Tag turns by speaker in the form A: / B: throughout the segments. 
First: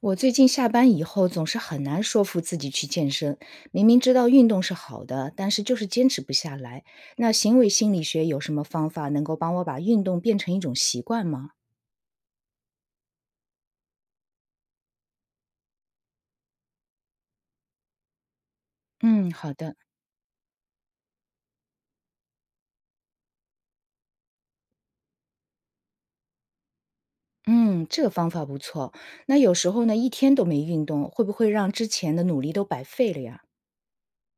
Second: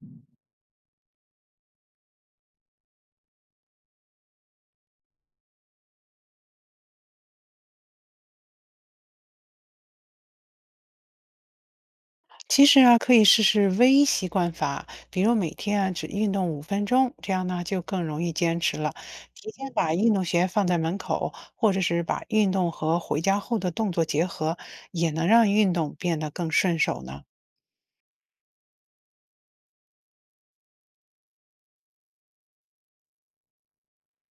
A: 我最近下班以后总是很难说服自己去健身，明明知道运动是好的，但是就是坚持不下来。那行为心理学有什么方法能够帮我把运动变成一种习惯吗？
B: 其实啊，可以试试微习惯法，比如每天啊只运动5分钟，这样呢就更容易坚持了。
A: 嗯，
B: 提
A: 好
B: 前
A: 的。
B: 把运动鞋放在门口，或者是把运动和回家后的动作结合，也能让运动变得更顺手呢。
A: 嗯，这个方法不错。那有时候呢，一天都没运动，会不会让之前的努力都白费了呀？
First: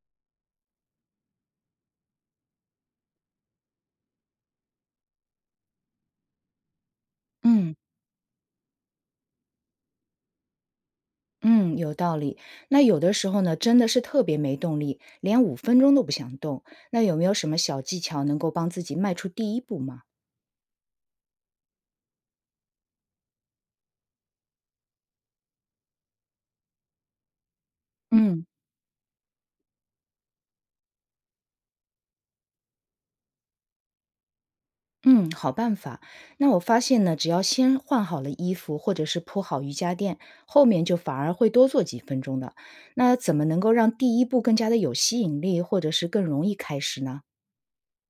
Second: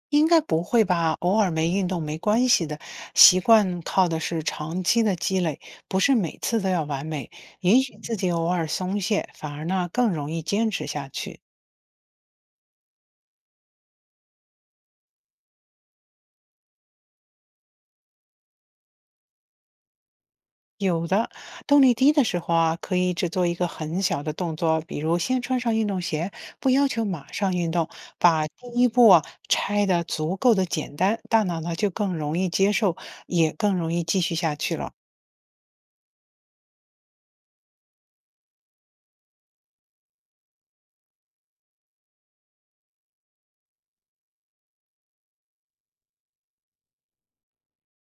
B: 应该不会吧？偶尔没运动没关系的，习惯靠的是长期的积累，不是每次都要完美。
A: 嗯
B: 允许自己偶尔松懈，反而呢更容易坚持下去。
A: 嗯，有道理。那有的时候呢，真的是特别没动力，连五分钟都不想动。那有没有什么小技巧能够帮自己迈出第一步吗？
B: 有的，动力低的时候啊，可以只做一个很小的动作，比如先穿上运动鞋，不要求马上运动，
A: 嗯。
B: 把第一步啊拆得足够的简单，大脑呢就更容易接受，也更容易继续下去了。
A: 嗯，好办法。那我发现呢，只要先换好了衣服，或者是铺好瑜伽垫，后面就反而会多做几分钟的。那怎么能够让第一步更加的有吸引力，或者是更容易开始呢？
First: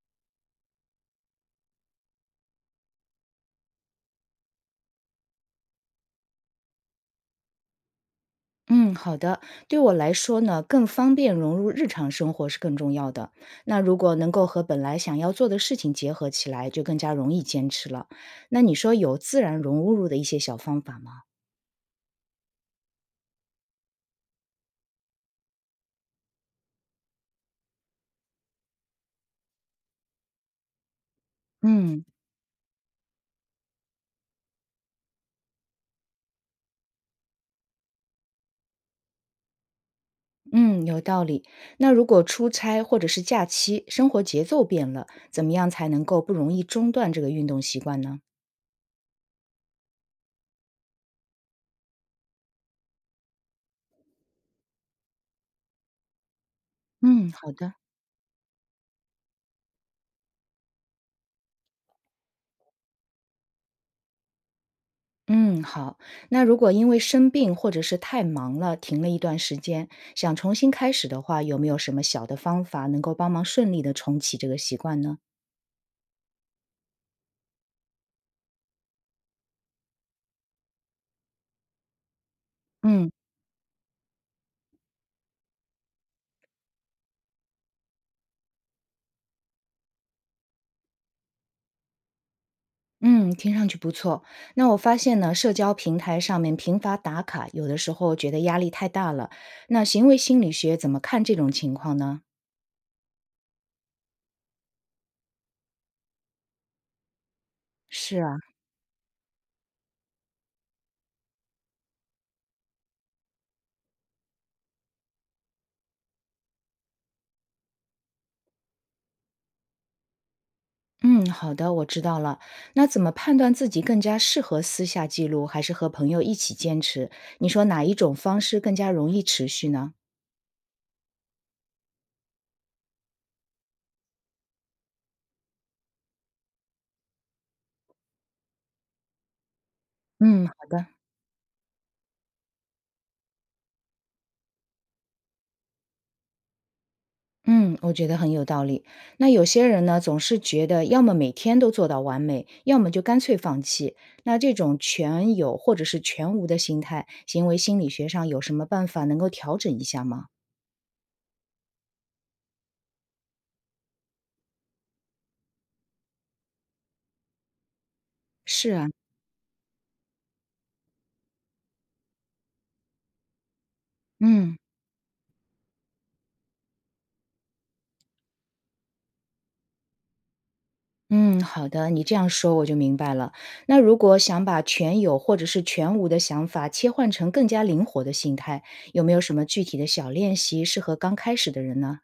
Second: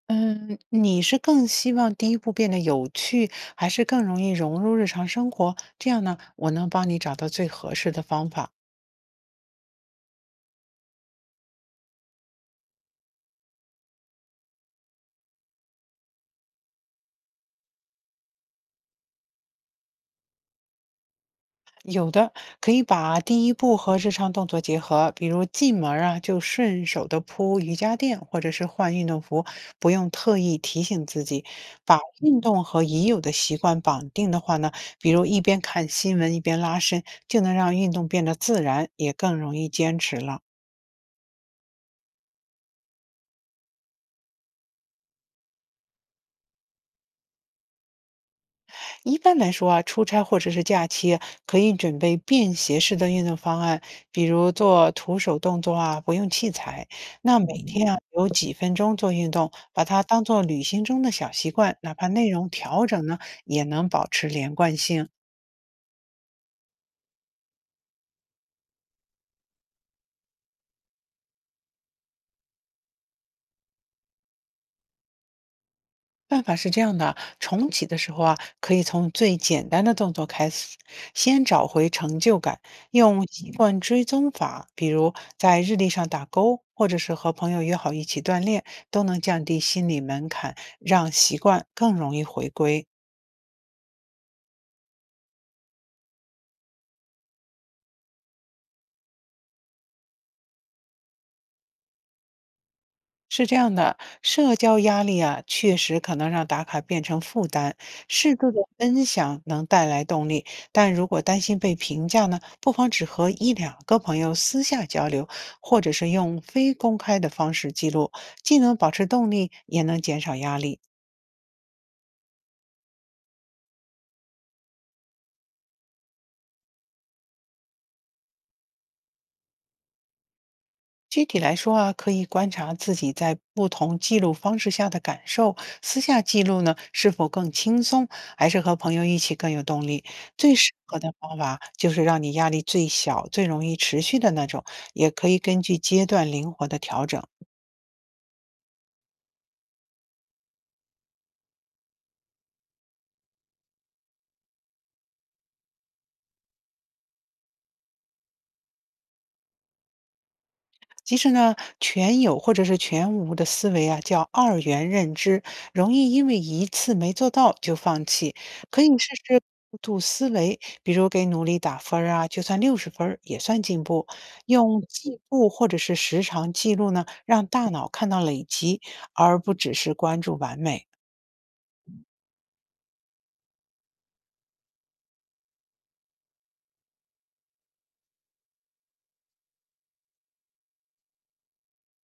B: 嗯，你是更希望第一步变得有趣，还是更容易融入日常生活？这样呢，我能帮你找到最合适的方法。
A: 嗯，好的。对我来说呢，更方便融入日常生活是更重要的。那如果能够和本来想要做的事情结合起来，就更加容易坚持了。那你说有自然融入的一些小方法吗？
B: 有的，可以把第一步和日常动作结合，比如进门儿啊，就顺手的铺瑜伽垫或者是换运动服，不用特意提醒自己。把
A: 嗯。
B: 运动和已有的习惯绑定的话呢，比如一边看新闻一边拉伸，就能让运动变得自然，也更容易坚持了。
A: 嗯，有道理。那如果出差或者是假期，生活节奏变了，怎么样才能够不容易中断这个运动习惯呢？
B: 一般来说啊，出差或者是假期，可以准备便携式的运动方案，比如做徒手动作啊，不用器材。
A: 嗯，
B: 那
A: 好
B: 每
A: 的。
B: 天啊，有几分钟做运动，把它当做旅行中的小习惯，哪怕内容调整呢，也能保持连贯性。
A: 嗯，好。那如果因为生病或者是太忙了，停了一段时间，想重新开始的话，有没有什么小的方法能够帮忙顺利的重启这个习惯呢？
B: 办法是这样的，重启的时候啊，可以从最简单的动作开始，先找回成就感，
A: 嗯
B: 用习惯追踪法，比如在日历上打勾，或者是和朋友约好一起锻炼，都能降低心理门槛，让习惯更容易回归。
A: 嗯，听上去不错。那我发现呢，社交平台上面频繁打卡，有的时候觉得压力太大了。那行为心理学怎么看这种情况呢？
B: 是这样的，社交压力啊，确实可能让打卡变成负担。
A: 是
B: 适
A: 啊。
B: 度的分享能带来动力，但如果担心被评价呢，不妨只和一两个朋友私下交流，或者是用非公开的方式记录，既能保持动力，也能减少压力。
A: 嗯，好的，我知道了。那怎么判断自己更加适合私下记录，还是和朋友一起坚持？你说哪一种方式更加容易持续呢？
B: 具体来说啊，可以观察自己在不同记录方式下的感受。私下记录呢，是否更轻松，还是和朋友一起更有动力？
A: 嗯，好
B: 最适
A: 的。
B: 合的方法就是让你压力最小、最容易持续的那种，也可以根据阶段灵活的调整。
A: 嗯，我觉得很有道理。那有些人呢，总是觉得要么每天都做到完美，要么就干脆放弃。那这种全有或者是全无的心态，行为心理学上有什么办法能够调整一下吗？
B: 其实呢，全有或者是全无的思维啊，叫二元认知，容易因为一次没做到就放弃。
A: 是
B: 可以
A: 啊，
B: 试试过度思维，比如给努力打分儿啊，就算60分儿也算进步。
A: 嗯。
B: 用进步或者是时长记录呢，让大脑看到累积，而不只是关注完美。
A: 嗯，好的，你这样说我就明白了。那如果想把全有或者是全无的想法切换成更加灵活的心态，有没有什么具体的小练习适合刚开始的人呢？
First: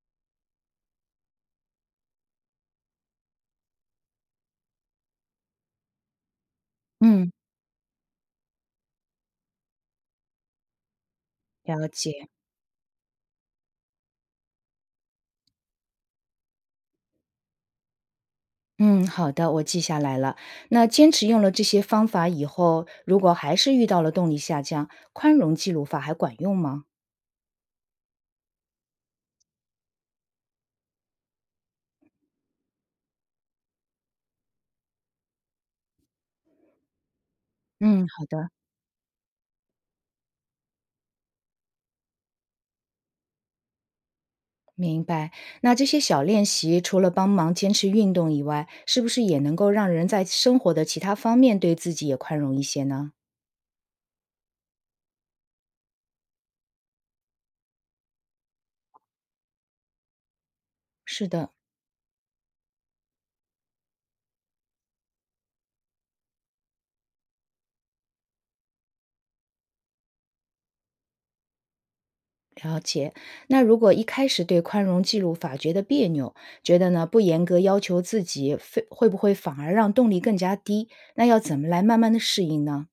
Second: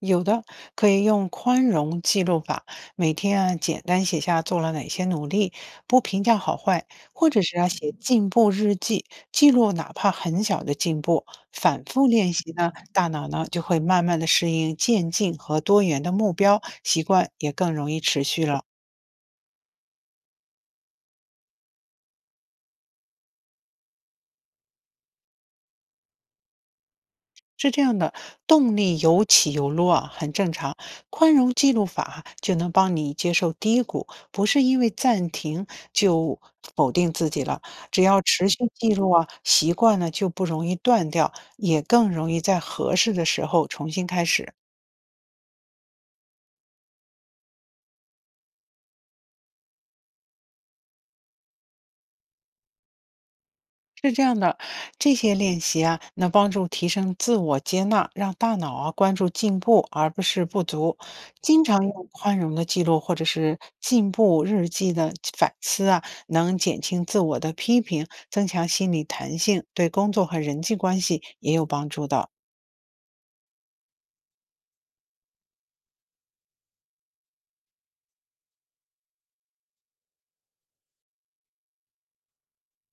B: 有的，可以用宽容记录法，每天啊简单写下做了哪些努力，不评价好坏，或
A: 嗯，
B: 者是啊写进步日记，记录哪怕很小的进步。反
A: 了
B: 复
A: 解。
B: 练习呢，大脑呢就会慢慢的适应渐进和多元的目标，习惯也更容易持续了。
A: 嗯，好的，我记下来了。那坚持用了这些方法以后，如果还是遇到了动力下降，宽容记录法还管用吗？
B: 是这样的，动力有起有落啊，很正常。宽容记录法就能帮你接受低谷，不是因为暂停就否定自己了。只
A: 嗯，
B: 要
A: 好
B: 持
A: 的。
B: 续记录啊，习惯了就不容易断掉，也更容易在合适的时候重新开始。
A: 明白。那这些小练习除了帮忙坚持运动以外，是不是也能够让人在生活的其他方面对自己也宽容一些呢？
B: 是这样的，这些练习啊，能帮助提升自我接纳，让大脑啊关注进步而不是不足。
A: 是的，
B: 经常用宽容的记录或者是进步日记的反思啊，能减轻自我的批评，增强心理弹性，对工作和人际关系也有帮助的。
A: 了解。那如果一开始对宽容记录法觉得别扭，觉得呢不严格要求自己，非会不会反而让动力更加低？那要怎么来慢慢的适应呢？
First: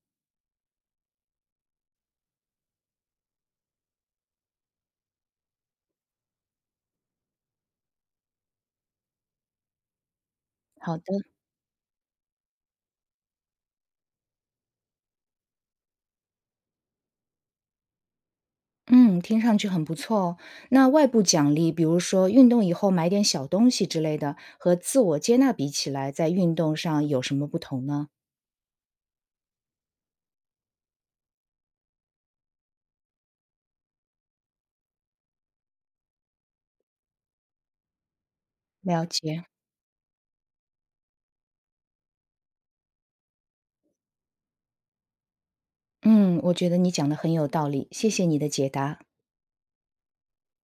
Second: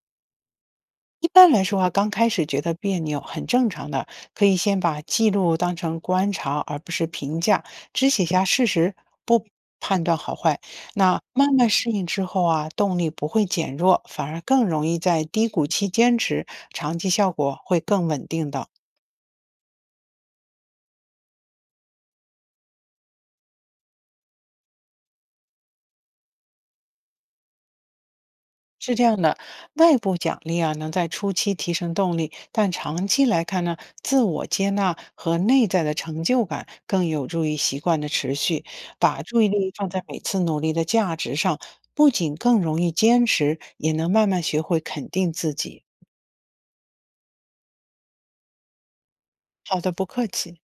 B: 一般来说啊，刚开始觉得别扭很正常的，可以先把记录当成观察，而不是评价，只写下事实，不判断好坏。
A: 好
B: 那
A: 的，
B: 慢慢适应之后啊，动力不会减弱，反而更容易在低谷期坚持，长期效果会更稳定的。
A: 嗯，听上去很不错哦。那外部奖励，比如说运动以后买点小东西之类的，和自我接纳比起来，在运动上有什么不同呢？
B: 是这样的，外部奖励啊，能在初期提升动力，但长期来看呢，自我接纳和内在的成就感更有助于习惯的持续。
A: 了
B: 把注
A: 解，
B: 意力放在每次努力的价值上，不仅更容易坚持，也能慢慢学会肯定自己。
A: 嗯，我觉得你讲的很有道理，谢谢你的解答。
B: 好的，不客气。